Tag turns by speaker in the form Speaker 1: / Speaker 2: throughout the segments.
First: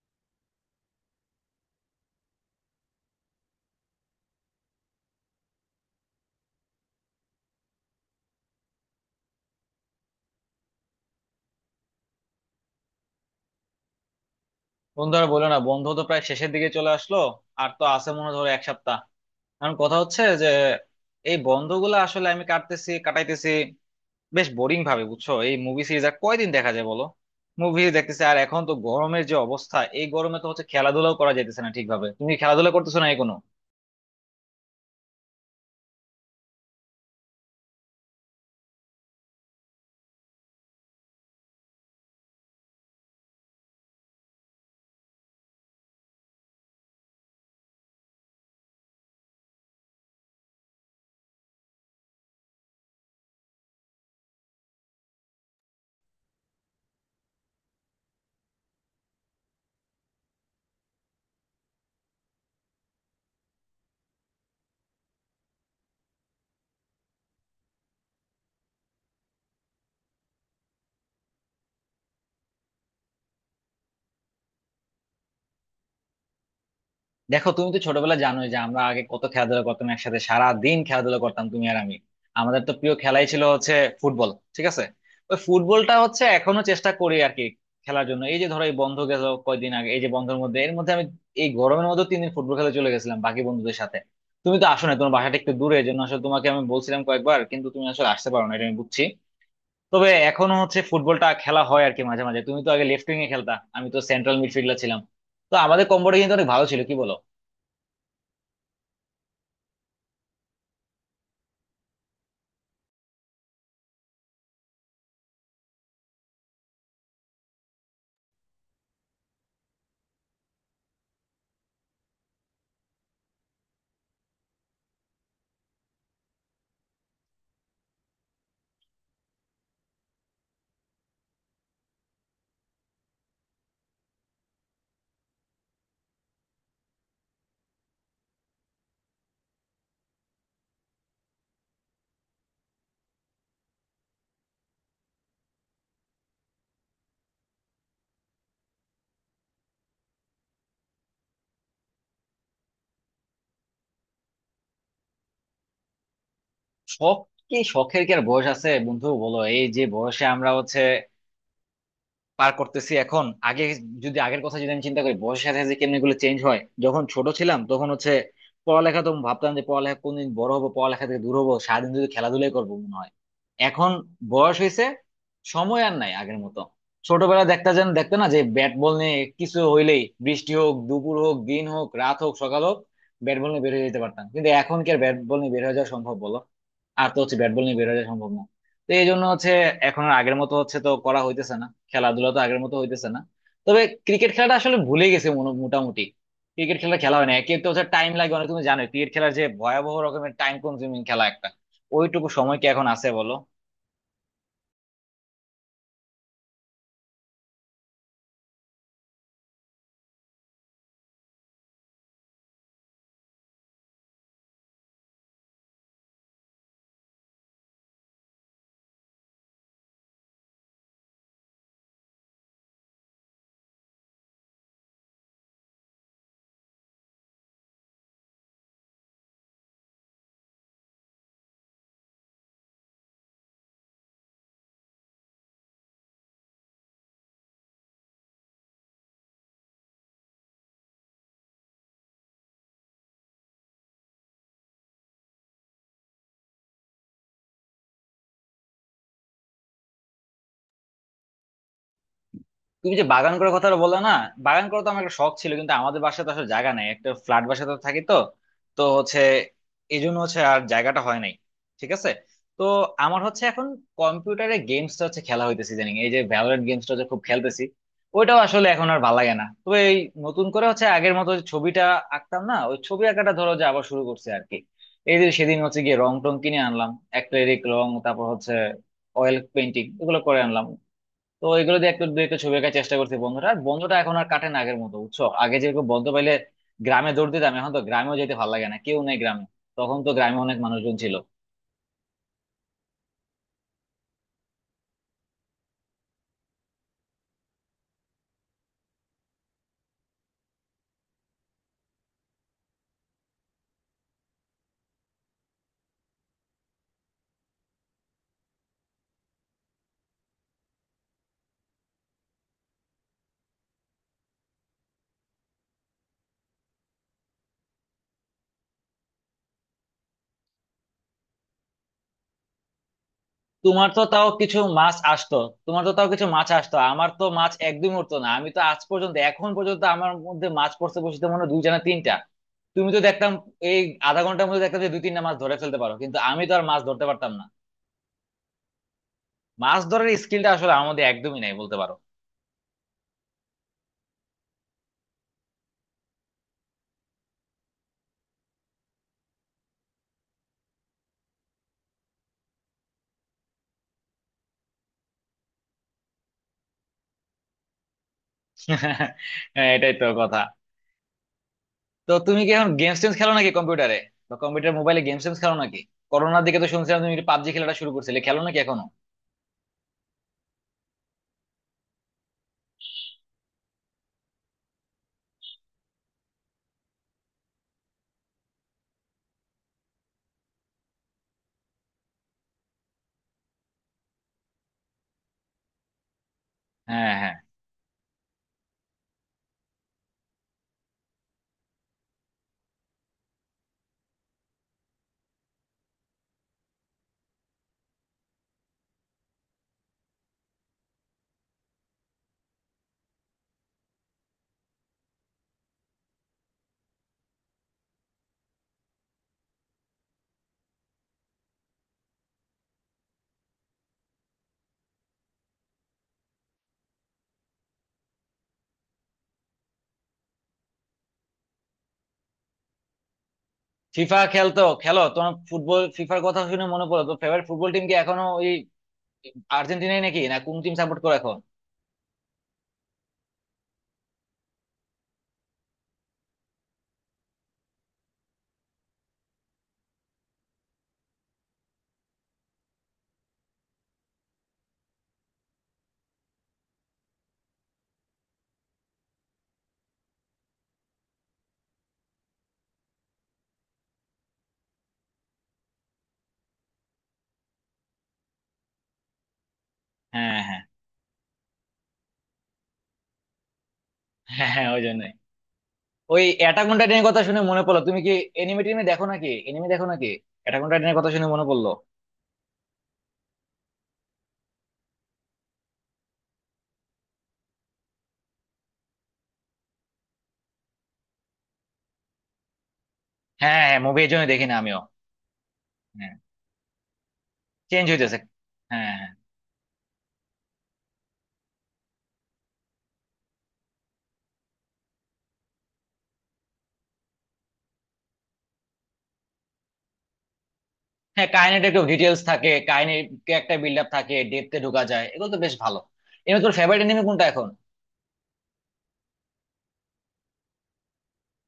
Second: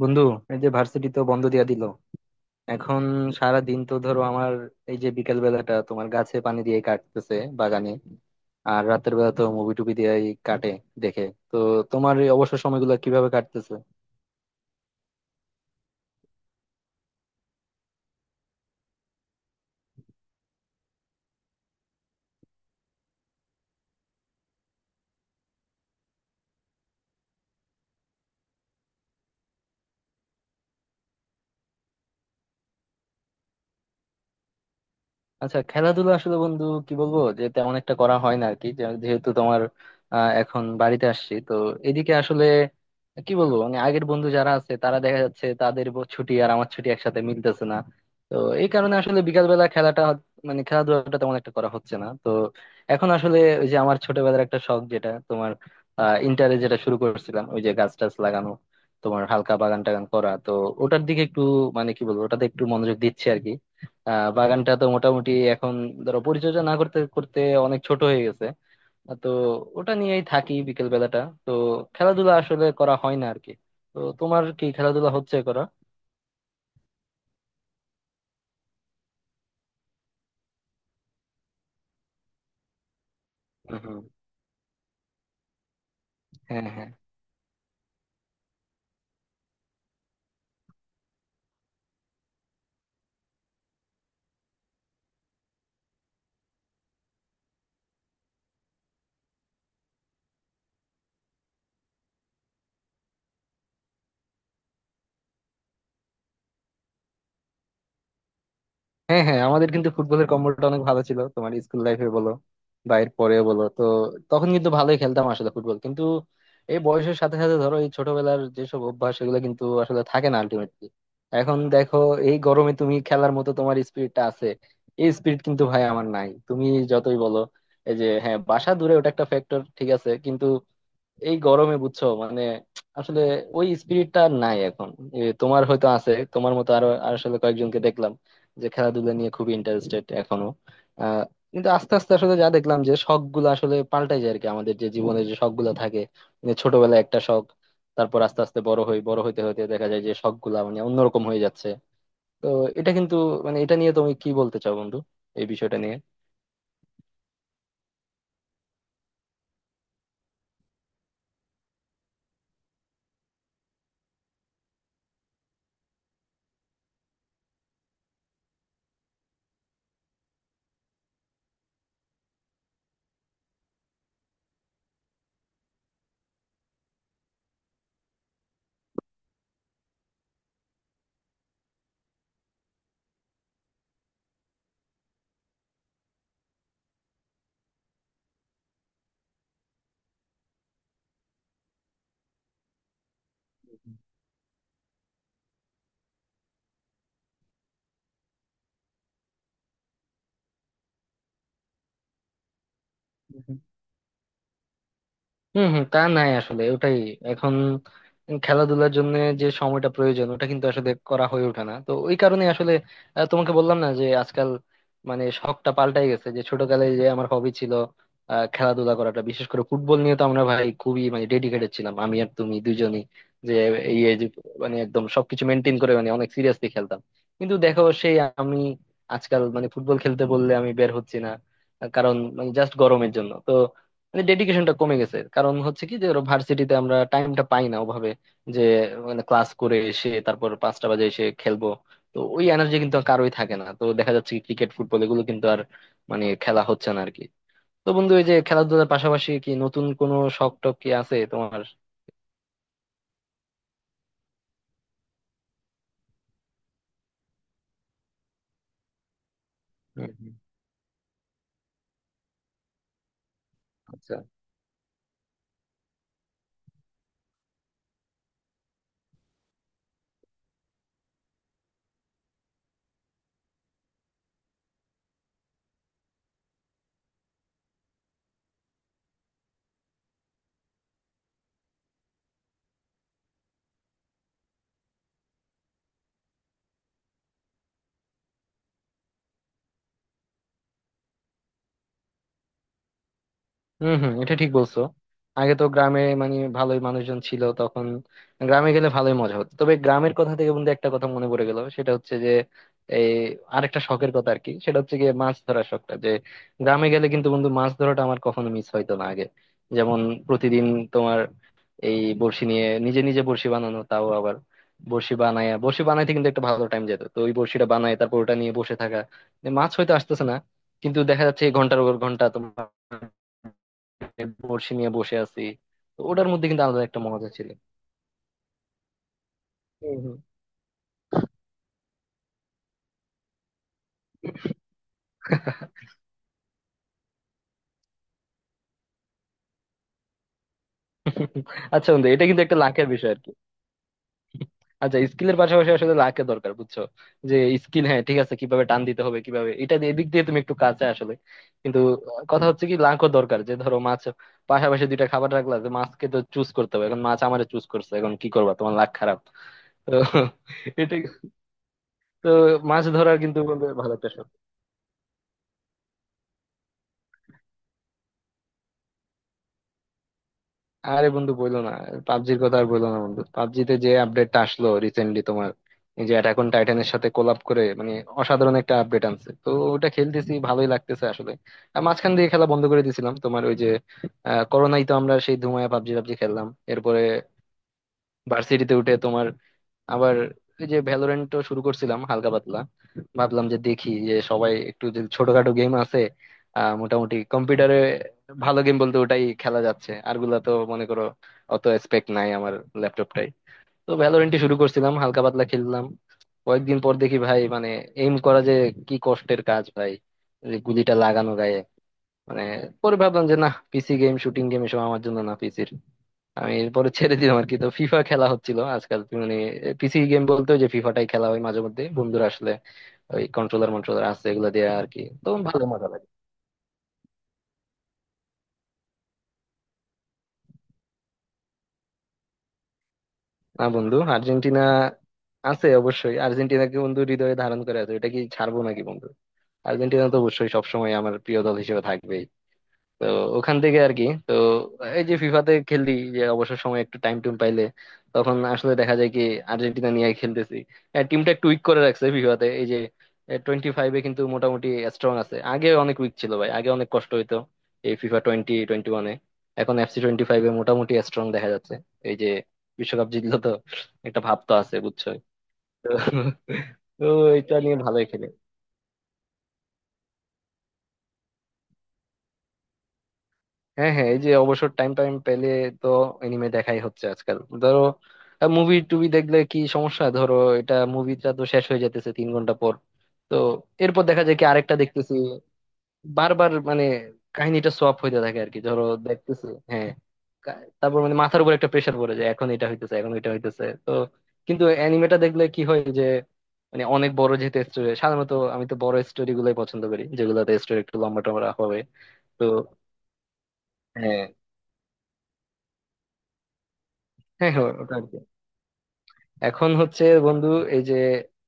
Speaker 1: বন্ধু, এই যে ভার্সিটি তো বন্ধ দিয়া দিল এখন। সারা দিন তো ধরো আমার এই যে বিকেল বেলাটা তোমার গাছে পানি দিয়ে কাটতেছে বাগানে, আর রাতের বেলা তো মুভি টুভি দিয়ে কাটে, দেখে। তো তোমার এই অবসর সময়গুলো কিভাবে কাটতেছে?
Speaker 2: বন্ধু, আর বলো না, বন্ধ তো প্রায় শেষের দিকে চলে আসলো। আর তো আছে মনে হয় ধরো এক সপ্তাহ। এখন কথা হচ্ছে যে এই বন্ধগুলো আসলে আমি কাটাইতেছি বেশ বোরিং ভাবে, বুঝছো? এই মুভি সিরিজ আর কয়দিন দেখা যায় বলো। মুভি দেখতেছি, আর এখন তো গরমের যে অবস্থা, এই গরমে তো হচ্ছে খেলাধুলাও করা যাইতেছে না ঠিকভাবে। তুমি কি খেলাধুলা করতেছো না এখনো?
Speaker 1: আচ্ছা, খেলাধুলা আসলে বন্ধু কি বলবো, যে তেমন একটা করা হয় না আর কি। যেহেতু তোমার এখন বাড়িতে আসছি তো এদিকে, আসলে কি বলবো, মানে আগের বন্ধু যারা আছে তারা দেখা যাচ্ছে তাদের ছুটি আর আমার ছুটি একসাথে মিলতেছে না। তো এই কারণে আসলে বিকাল বেলা খেলাটা মানে খেলাধুলাটা তেমন একটা করা হচ্ছে না তো। এখন আসলে ওই যে আমার ছোটবেলার একটা শখ, যেটা তোমার ইন্টারে যেটা শুরু করেছিলাম, ওই যে গাছ টাছ লাগানো, তোমার হালকা বাগান টাগান করা তো, ওটার দিকে একটু মানে কি বলবো, ওটাতে একটু মনোযোগ দিচ্ছে আর কি। বাগানটা তো মোটামুটি এখন ধরো পরিচর্যা না করতে করতে অনেক ছোট হয়ে গেছে। তো ওটা নিয়েই থাকি বিকেল বেলাটা। তো খেলাধুলা আসলে করা হয় না আর কি। তো তোমার কি খেলাধুলা হচ্ছে করা?
Speaker 2: দেখো, তুমি তো ছোটবেলা জানোই যে আমরা আগে কত খেলাধুলা করতাম, একসাথে সারা দিন খেলাধুলা করতাম তুমি আর আমি। আমাদের তো প্রিয় খেলাই ছিল হচ্ছে
Speaker 1: হুম, হুম।
Speaker 2: ফুটবল, ঠিক আছে? ওই ফুটবলটা হচ্ছে এখনো
Speaker 1: হ্যাঁ, হ্যাঁ।
Speaker 2: চেষ্টা করি আর কি খেলার জন্য। এই যে ধরো এই বন্ধ গেল কয়দিন আগে, এই যে বন্ধের মধ্যে, এর মধ্যে আমি এই গরমের মধ্যে 3 দিন ফুটবল খেলে চলে গেছিলাম বাকি বন্ধুদের সাথে। তুমি তো আসো না, তোমার বাসাটা একটু দূরে, এই জন্য আসলে তোমাকে আমি বলছিলাম কয়েকবার, কিন্তু তুমি আসলে আসতে পারো না, এটা আমি বুঝছি। তবে এখনো হচ্ছে ফুটবলটা খেলা হয় আর কি মাঝে মাঝে। তুমি তো আগে লেফট উইং এ খেলতা, আমি তো সেন্ট্রাল মিডফিল্ডার ছিলাম। তো আমাদের কম্বোটা কিন্তু অনেক ভালো ছিল, কিন্তু কিন্তু অনেক ভালো ছিল, কি বলো?
Speaker 1: হ্যাঁ, হ্যাঁ, আমাদের কিন্তু ফুটবলের কম্বোটা অনেক ভালো ছিল তোমার স্কুল লাইফে বলো বা এর পরেও বলো। তো তখন কিন্তু ভালোই খেলতাম আসলে ফুটবল, কিন্তু এই বয়সের সাথে সাথে ধরো এই ছোটবেলার যেসব অভ্যাস সেগুলো কিন্তু আসলে থাকে না আলটিমেটলি। এখন দেখো, এই গরমে তুমি খেলার মতো তোমার স্পিরিটটা আছে। এই স্পিরিট কিন্তু ভাই আমার নাই, তুমি যতই বলো। এই যে হ্যাঁ, বাসা দূরে ওটা একটা ফ্যাক্টর ঠিক আছে, কিন্তু এই গরমে বুঝছো, মানে আসলে ওই স্পিরিটটা আর নাই এখন। তোমার হয়তো আছে, তোমার মতো আরো আর আসলে কয়েকজনকে দেখলাম যে খেলাধুলা নিয়ে খুবই ইন্টারেস্টেড এখনো। আহ কিন্তু আস্তে আস্তে আসলে যা দেখলাম, যে শখ গুলো আসলে পাল্টাই যায় আর কি। আমাদের যে জীবনের যে শখ গুলো থাকে, মানে ছোটবেলায় একটা শখ, তারপর আস্তে আস্তে বড় হই, বড় হইতে হইতে দেখা যায় যে শখ গুলা মানে অন্যরকম হয়ে যাচ্ছে। তো এটা কিন্তু, মানে এটা নিয়ে তুমি কি বলতে চাও বন্ধু, এই বিষয়টা নিয়ে?
Speaker 2: শখ, কি শখের কি আর বয়স আছে বন্ধু বলো? এই যে বয়সে আমরা হচ্ছে পার করতেছি এখন, আগে যদি আগের কথা যদি আমি চিন্তা করি, বয়সের সাথে সাথে কেমনি গুলো চেঞ্জ হয়। যখন ছোট ছিলাম তখন হচ্ছে পড়ালেখা তো ভাবতাম যে পড়ালেখা কোনদিন বড় হবো পড়ালেখা থেকে দূর হবো, সারাদিন যদি খেলাধুলাই করবো মনে হয়। এখন বয়স হয়েছে, সময় আর নাই আগের মতো। ছোটবেলা দেখতে যেন দেখতে না, যে ব্যাট বল নিয়ে কিছু হইলেই, বৃষ্টি হোক দুপুর হোক দিন হোক রাত হোক সকাল হোক, ব্যাট বল নিয়ে বের হয়ে যেতে পারতাম, কিন্তু এখন কি আর ব্যাট বল নিয়ে বের হয়ে যাওয়া সম্ভব বলো? আর তো হচ্ছে ব্যাট বল নিয়ে বের হয়ে যাওয়া সম্ভব না। তো এই জন্য হচ্ছে এখন আর আগের মতো হচ্ছে তো করা হইতেছে না, খেলাধুলা তো আগের মতো হইতেছে না। তবে ক্রিকেট খেলাটা আসলে ভুলে গেছে মোটামুটি। ক্রিকেট খেলা খেলা হয় না, একে তো হচ্ছে টাইম লাগে অনেক, তুমি জানো ক্রিকেট খেলার যে ভয়াবহ রকমের টাইম কনজিউমিং খেলা একটা। ওইটুকু সময় কি এখন আছে বলো?
Speaker 1: হম, হম। তা নাই আসলে, ওটাই এখন। খেলাধুলার জন্য যে সময়টা প্রয়োজন ওটা কিন্তু আসলে করা হয়ে ওঠে না তো। ওই কারণে আসলে তোমাকে বললাম না যে আজকাল মানে শখটা পাল্টাই গেছে, যে ছোটকালে যে আমার হবি ছিল খেলাধুলা করাটা, বিশেষ করে ফুটবল নিয়ে তো আমরা ভাই খুবই মানে ডেডিকেটেড ছিলাম, আমি আর তুমি দুজনই। যে এই এই যে, মানে একদম সবকিছু মেনটেন করে মানে অনেক সিরিয়াসলি খেলতাম। কিন্তু দেখো সেই আমি আজকাল মানে ফুটবল খেলতে বললে আমি বের হচ্ছি না, কারণ মানে জাস্ট গরমের জন্য তো। মানে ডেডিকেশনটা কমে গেছে, কারণ হচ্ছে কি যে ওরা ভার্সিটিতে আমরা টাইমটা পাই না ওভাবে, যে মানে ক্লাস করে এসে তারপর 5টা বাজে এসে খেলবো। তো ওই এনার্জি কিন্তু আর কারোই থাকে না। তো দেখা যাচ্ছে কি ক্রিকেট ফুটবল এগুলো কিন্তু আর মানে খেলা হচ্ছে না আর কি। তো বন্ধু, এই যে খেলাধুলার পাশাপাশি কি নতুন কোনো শখ টখ কি আছে তোমার?
Speaker 2: তুমি যে বাগান করার কথাটা বললে না, বাগান করা তো আমার একটা শখ ছিল, কিন্তু আমাদের বাসায় তো আসলে জায়গা নাই, একটা ফ্ল্যাট বাসায় তো থাকি তো, তো হচ্ছে এই
Speaker 1: হম,
Speaker 2: জন্য
Speaker 1: হম।
Speaker 2: হচ্ছে আর জায়গাটা হয় নাই। ঠিক আছে। তো আমার হচ্ছে এখন
Speaker 1: আচ্ছা।
Speaker 2: কম্পিউটারে গেমসটা হচ্ছে খেলা হইতেছে জানি, এই যে ভ্যালোরেন্ট গেমসটা হচ্ছে খুব খেলতেছি। ওইটাও আসলে এখন আর ভালো লাগে না। তবে এই নতুন করে হচ্ছে আগের মতো যে ছবিটা আঁকতাম না, ওই ছবি আঁকাটা ধরো যে আবার শুরু করছে আর কি। এই যে সেদিন হচ্ছে গিয়ে রং টং কিনে আনলাম, অ্যাক্রিলিক রং, তারপর হচ্ছে অয়েল পেন্টিং, এগুলো করে আনলাম। তো এগুলো দিয়ে একটু দুই একটা ছবি আঁকার চেষ্টা করছি। বন্ধুরা, বন্ধটা এখন আর কাটে না আগের মতো, বুঝছো? আগে যেরকম বন্ধ পাইলে গ্রামে দৌড় দিতাম, এখন তো গ্রামেও যেতে ভালো লাগে না, কেউ নেই গ্রামে। তখন তো গ্রামে অনেক মানুষজন ছিল।
Speaker 1: হম, হম, এটা ঠিক বলছো। আগে তো গ্রামে মানে ভালোই মানুষজন ছিল তখন, গ্রামে গেলে ভালোই মজা হতো। তবে গ্রামের কথা থেকে বন্ধু একটা কথা মনে পড়ে গেল, সেটা হচ্ছে যে এই আরেকটা শখের কথা আর কি। সেটা হচ্ছে গিয়ে মাছ ধরার শখটা, যে গ্রামে গেলে কিন্তু বন্ধু মাছ ধরাটা আমার কখনো মিস হইতো না আগে। যেমন প্রতিদিন তোমার এই বড়শি নিয়ে নিজে নিজে বড়শি বানানো, তাও আবার বড়শি বানায়। বড়শি বানাইতে কিন্তু একটা ভালো টাইম যেত তো। ওই বড়শিটা বানায় তারপর ওটা নিয়ে বসে থাকা, যে মাছ হয়তো আসতেছে না, কিন্তু দেখা যাচ্ছে ঘন্টার পর ঘন্টা তোমার
Speaker 2: তোমার তো তাও কিছু
Speaker 1: বড়শি নিয়ে
Speaker 2: মাছ
Speaker 1: বসে
Speaker 2: আসতো,
Speaker 1: আছি।
Speaker 2: তোমার তো
Speaker 1: তো
Speaker 2: তাও কিছু
Speaker 1: ওটার মধ্যে
Speaker 2: মাছ
Speaker 1: কিন্তু
Speaker 2: আসতো।
Speaker 1: আলাদা একটা
Speaker 2: আমার তো
Speaker 1: মজা ছিল।
Speaker 2: মাছ একদমই উঠতো না। আমি তো আজ পর্যন্ত এখন পর্যন্ত
Speaker 1: হুম,
Speaker 2: আমার
Speaker 1: হুম।
Speaker 2: মধ্যে মাছ পড়তে বসতে মনে হয় দুই জানা তিনটা। তুমি তো দেখতাম এই আধা ঘন্টার মধ্যে দেখতাম যে দুই তিনটা মাছ ধরে ফেলতে পারো, কিন্তু আমি তো আর মাছ ধরতে পারতাম না। মাছ ধরার স্কিলটা আসলে আমাদের একদমই নাই বলতে
Speaker 1: আচ্ছা
Speaker 2: পারো।
Speaker 1: বন্ধু, এটা কিন্তু একটা লাখের বিষয় আর কি। আচ্ছা, স্কিলের পাশাপাশি আসলে লাখের দরকার, বুঝছো? যে স্কিল হ্যাঁ ঠিক আছে, কিভাবে টান দিতে হবে, কিভাবে এটা দিয়ে এদিক দিয়ে তুমি একটু কাছে আসলে, কিন্তু কথা হচ্ছে কি লাখও দরকার। যে ধরো মাছ পাশাপাশি দুইটা খাবার রাখলা, যে মাছকে তো চুজ করতে হবে। এখন মাছ আমারে চুজ করছে, এখন কি করবা? তোমার লাখ খারাপ।
Speaker 2: হ্যাঁ,
Speaker 1: তো
Speaker 2: এটাই তো কথা।
Speaker 1: এটা
Speaker 2: তো
Speaker 1: তো
Speaker 2: তুমি কি এখন
Speaker 1: মাছ
Speaker 2: গেমস টেমস
Speaker 1: ধরার
Speaker 2: খেলো
Speaker 1: কিন্তু
Speaker 2: নাকি
Speaker 1: বলতে ভালো
Speaker 2: কম্পিউটারে?
Speaker 1: একটা শখ।
Speaker 2: বা কম্পিউটার মোবাইলে গেমস টেমস খেলো নাকি? করোনার দিকে তো শুনছিলাম তুমি পাবজি খেলাটা শুরু করছিলে, খেলো নাকি এখনো?
Speaker 1: আরে বন্ধু বইলো না! পাবজির কথা আর বইলো না বন্ধু। পাবজিতে যে আপডেটটা আসলো রিসেন্টলি তোমার, এই যে অ্যাটাক অন টাইটানের সাথে কোলাব করে, মানে অসাধারণ একটা আপডেট আনছে তো। ওটা খেলতেছি, ভালোই লাগতেছে আসলে। আর মাঝখান দিয়ে খেলা বন্ধ করে দিয়েছিলাম তোমার, ওই যে করোনায় তো আমরা সেই ধুমায় পাবজি পাবজি খেললাম। এরপরে
Speaker 2: হ্যাঁ হ্যাঁ।
Speaker 1: ভার্সিটিতে উঠে তোমার আবার ওই যে ভ্যালোরেন্টও শুরু করছিলাম হালকা পাতলা। ভাবলাম যে দেখি, যে সবাই একটু, যে ছোটখাটো গেম আছে মোটামুটি কম্পিউটারে ভালো গেম বলতে ওটাই খেলা যাচ্ছে, আরগুলা তো মনে করো অত স্পেক নাই আমার ল্যাপটপটাই। তো ভ্যালোরেন্টই শুরু করছিলাম, হালকা পাতলা খেললাম। কয়েকদিন পর দেখি ভাই, মানে এইম করা যে কি কষ্টের কাজ ভাই! যে গুলিটা লাগানো গায়ে মানে, পরে ভাবলাম যে না, পিসি গেম শুটিং গেম এসব আমার জন্য না, পিসির। আমি এরপরে ছেড়ে দিলাম আর কি। তো ফিফা খেলা হচ্ছিল আজকাল তুমি মানে, পিসি গেম বলতে ওই যে ফিফাটাই খেলা হয় মাঝে মধ্যে বন্ধুরা আসলে। ওই কন্ট্রোলার মন্ট্রোলার
Speaker 2: ফিফা
Speaker 1: আছে এগুলো
Speaker 2: খেলতো
Speaker 1: দিয়ে আর
Speaker 2: খেলো,
Speaker 1: কি,
Speaker 2: তোমার
Speaker 1: তখন ভালো
Speaker 2: ফুটবল
Speaker 1: মজা লাগে।
Speaker 2: ফিফার কথা শুনে মনে পড়লো। তো ফেভারিট ফুটবল টিম কি এখনো ওই আর্জেন্টিনাই নাকি, না কোন টিম সাপোর্ট করো এখন?
Speaker 1: না বন্ধু, আর্জেন্টিনা আছে অবশ্যই। আর্জেন্টিনাকে বন্ধু হৃদয়ে ধারণ করে আছে, ওটা কি ছাড়বো নাকি বন্ধু? আর্জেন্টিনা তো অবশ্যই সবসময় আমার প্রিয় দল হিসেবে থাকবে। তো ওখান থেকে আর কি। তো এই যে ফিফাতে খেললি, যে অবসর সময় একটু টাইম টুম পাইলে, তখন আসলে দেখা যায় কি আর্জেন্টিনা নিয়ে খেলতেছি। টিমটা একটু উইক করে রাখছে ফিফাতে, এই যে 25-এ কিন্তু মোটামুটি স্ট্রং আছে। আগে অনেক উইক ছিল ভাই, আগে অনেক কষ্ট হইতো এই ফিফা 2021-এ। এখন এফসি টোয়েন্টি
Speaker 2: হ্যাঁ
Speaker 1: ফাইভে
Speaker 2: হ্যাঁ।
Speaker 1: মোটামুটি স্ট্রং দেখা যাচ্ছে। এই যে বিশ্বকাপ জিতলো তো একটা ভাব
Speaker 2: হ্যাঁ
Speaker 1: তো
Speaker 2: হ্যাঁ,
Speaker 1: আছে,
Speaker 2: ওই
Speaker 1: বুঝছো।
Speaker 2: জন্যই।
Speaker 1: তো
Speaker 2: ওই অ্যাটাক অন
Speaker 1: তো
Speaker 2: টাইটানের কথা শুনে
Speaker 1: এটা
Speaker 2: মনে
Speaker 1: নিয়ে
Speaker 2: পড়লো, তুমি
Speaker 1: ভালোই
Speaker 2: কি
Speaker 1: খেলে।
Speaker 2: এনিমে টিমে দেখো নাকি, এনিমে দেখো নাকি? অ্যাটাক অন টাইটানের কথা শুনে মনে পড়লো।
Speaker 1: হ্যাঁ, হ্যাঁ। এই যে অবসর টাইম টাইম পেলে তো এনিমে দেখাই হচ্ছে আজকাল। ধরো মুভি টুবি দেখলে কি সমস্যা, ধরো এটা মুভিটা তো শেষ হয়ে যেতেছে 3 ঘন্টা পর। তো
Speaker 2: হ্যাঁ হ্যাঁ, মুভি
Speaker 1: এরপর
Speaker 2: এই জন্য
Speaker 1: দেখা যায় কি
Speaker 2: দেখি না
Speaker 1: আরেকটা
Speaker 2: আমিও।
Speaker 1: দেখতেছি।
Speaker 2: হ্যাঁ,
Speaker 1: বারবার মানে কাহিনীটা
Speaker 2: চেঞ্জ
Speaker 1: সোয়াপ
Speaker 2: হইতেছে।
Speaker 1: হইতে থাকে আর কি, ধরো
Speaker 2: হ্যাঁ হ্যাঁ।
Speaker 1: দেখতেছি। হ্যাঁ। কা- তারপর মানে মাথার উপর একটা প্রেশার পড়ে যায়, এখন এটা হইতেছে এখন এটা হইতেছে তো। কিন্তু অ্যানিমেটা দেখলে কি হয় যে মানে অনেক বড় যেহেতু স্টোরি, সাধারণত আমি তো বড় স্টোরি গুলোই পছন্দ করি, যেগুলোতে স্টোরি একটু লম্বা
Speaker 2: হ্যাঁ,
Speaker 1: টম্বা
Speaker 2: কাহিনীটা
Speaker 1: হবে
Speaker 2: একটু ডিটেলস
Speaker 1: তো।
Speaker 2: থাকে, কাহিনীর একটা বিল্ড আপ থাকে,
Speaker 1: হ্যাঁ,
Speaker 2: ডেপথে ঢোকা যায়, এগুলো তো বেশ ভালো। এমনি তোর ফেভারিট এনিমে কোনটা এখন?
Speaker 1: হ্যাঁ। হ্যাঁ, ওটা এখন হচ্ছে বন্ধু, এই যে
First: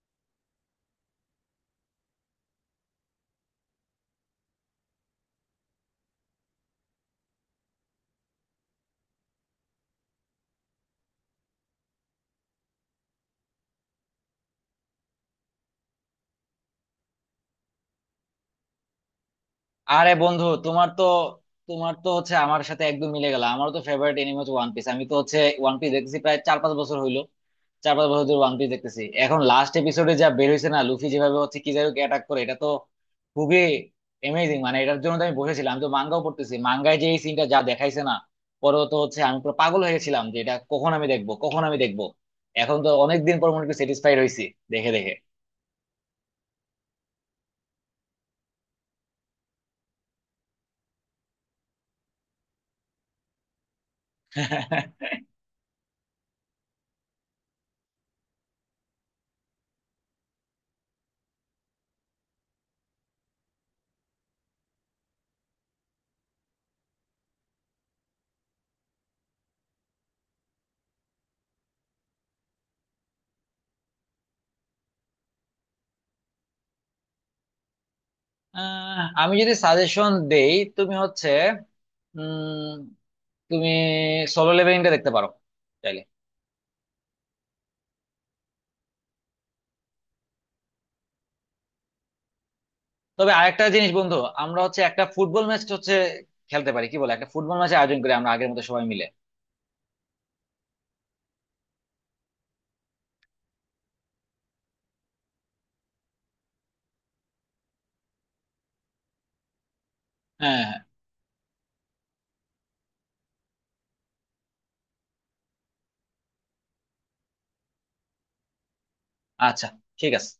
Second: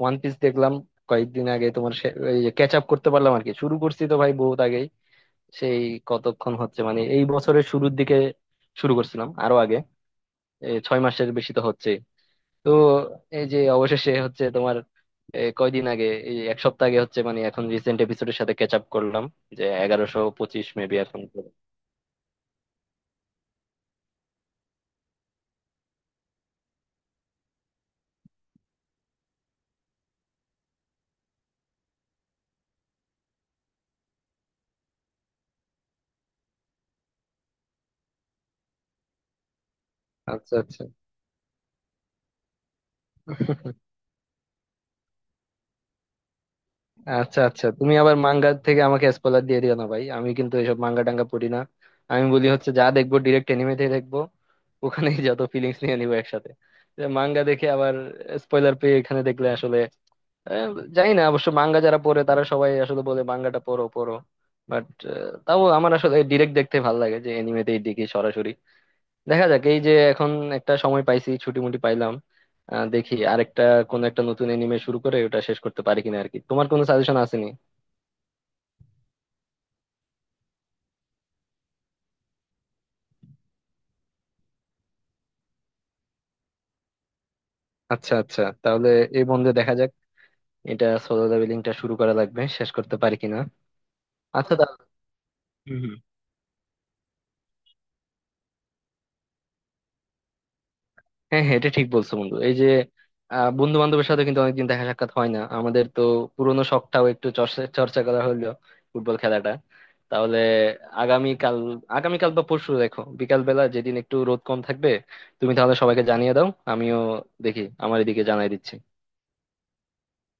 Speaker 1: ওয়ান পিস দেখলাম কয়েকদিন আগে তোমার এই যে ক্যাচ আপ করতে পারলাম আর কি। শুরু করছি তো ভাই বহুত আগেই, সেই কতক্ষণ হচ্ছে মানে এই বছরের শুরুর দিকে শুরু করছিলাম, আরো আগে, এই 6 মাসের বেশি তো হচ্ছে। তো এই যে অবশেষে হচ্ছে তোমার কয়দিন আগে, এই 1 সপ্তাহ আগে হচ্ছে মানে, এখন রিসেন্ট এপিসোডের সাথে ক্যাচ আপ করলাম, যে
Speaker 2: আরে
Speaker 1: এগারোশো
Speaker 2: বন্ধু,
Speaker 1: পঁচিশ
Speaker 2: তোমার
Speaker 1: মেবি
Speaker 2: তো,
Speaker 1: এখন।
Speaker 2: তোমার তো হচ্ছে আমার সাথে একদম মিলে গেল, আমারও তো ফেভারিট এনিমে হচ্ছে ওয়ান পিস। আমি তো হচ্ছে ওয়ান পিস দেখতেছি প্রায় 4-5 বছর হইলো, 4-5 বছর ধরে ওয়ান পিস দেখতেছি। এখন লাস্ট এপিসোডে যা বের হয়েছে না, লুফি যেভাবে হচ্ছে কিজারুকে অ্যাটাক করে, এটা তো খুবই অ্যামেজিং। মানে এটার জন্য তো আমি বসেছিলাম, আমি তো মাঙ্গাও পড়তেছি, মাঙ্গায় যে এই সিনটা যা দেখাইছে না, পরে তো হচ্ছে আমি পুরো পাগল হয়ে গেছিলাম যে এটা
Speaker 1: আচ্ছা,
Speaker 2: কখন আমি দেখবো, কখন আমি দেখবো। এখন তো অনেকদিন পর মনে
Speaker 1: আচ্ছা।
Speaker 2: স্যাটিসফাইড হয়েছি দেখে দেখে।
Speaker 1: আচ্ছা, আচ্ছা, তুমি আবার মাঙ্গা থেকে আমাকে স্পয়লার দিয়ে দিও না ভাই, আমি কিন্তু এইসব মাঙ্গা টাঙ্গা পড়ি না। আমি বলি হচ্ছে যা দেখবো ডিরেক্ট এনিমে থেকে দেখবো, ওখানেই যত ফিলিংস নিয়ে নিবো একসাথে। মাঙ্গা দেখে আবার স্পয়লার পেয়ে এখানে দেখলে আসলে আহ, জানি না অবশ্য, মাঙ্গা যারা পড়ে তারা সবাই আসলে বলে মাঙ্গাটা পড়ো পড়ো। বাট তাও আমার আসলে ডিরেক্ট দেখতে ভালো লাগে, যে এনিমেতেই দেখি সরাসরি। দেখা যাক এই যে এখন একটা সময় পাইছি, ছুটি মুটি পাইলাম, দেখি আরেকটা কোন একটা নতুন এনিমে শুরু করে ওটা শেষ করতে পারি কিনা আর কি। তোমার কোনো সাজেশন আসেনি?
Speaker 2: আহ, আমি যদি সাজেশন দেই, তুমি হচ্ছে উম তুমি সোলো লেভেলিংটা দেখতে পারো চাইলে।
Speaker 1: আচ্ছা, আচ্ছা, তাহলে এই বন্ধে দেখা যাক, এটা সোলো লেভেলিংটা শুরু করা লাগবে, শেষ করতে পারি
Speaker 2: তবে
Speaker 1: কিনা।
Speaker 2: আরেকটা জিনিস বন্ধু,
Speaker 1: আচ্ছা
Speaker 2: আমরা হচ্ছে
Speaker 1: তাহলে।
Speaker 2: একটা ফুটবল ম্যাচ
Speaker 1: হুম,
Speaker 2: হচ্ছে
Speaker 1: হুম।
Speaker 2: খেলতে পারি, কি বলে, একটা ফুটবল ম্যাচ আয়োজন করি আমরা আগের মতো সবাই মিলে?
Speaker 1: হ্যাঁ, হ্যাঁ, এটা ঠিক বলছো বন্ধু। এই যে বন্ধু বান্ধবের সাথে কিন্তু অনেকদিন দেখা সাক্ষাৎ হয় না আমাদের তো, পুরোনো শখটাও একটু চর্চা চর্চা করা হলো, ফুটবল খেলাটা। তাহলে
Speaker 2: হ্যাঁ হ্যাঁ।
Speaker 1: আগামীকাল আগামীকাল বা পরশু দেখো, বিকাল বেলা যেদিন একটু রোদ কম থাকবে। তুমি তাহলে সবাইকে জানিয়ে দাও, আমিও দেখি আমার এদিকে জানাই দিচ্ছি।
Speaker 2: আচ্ছা, ঠিক আছে।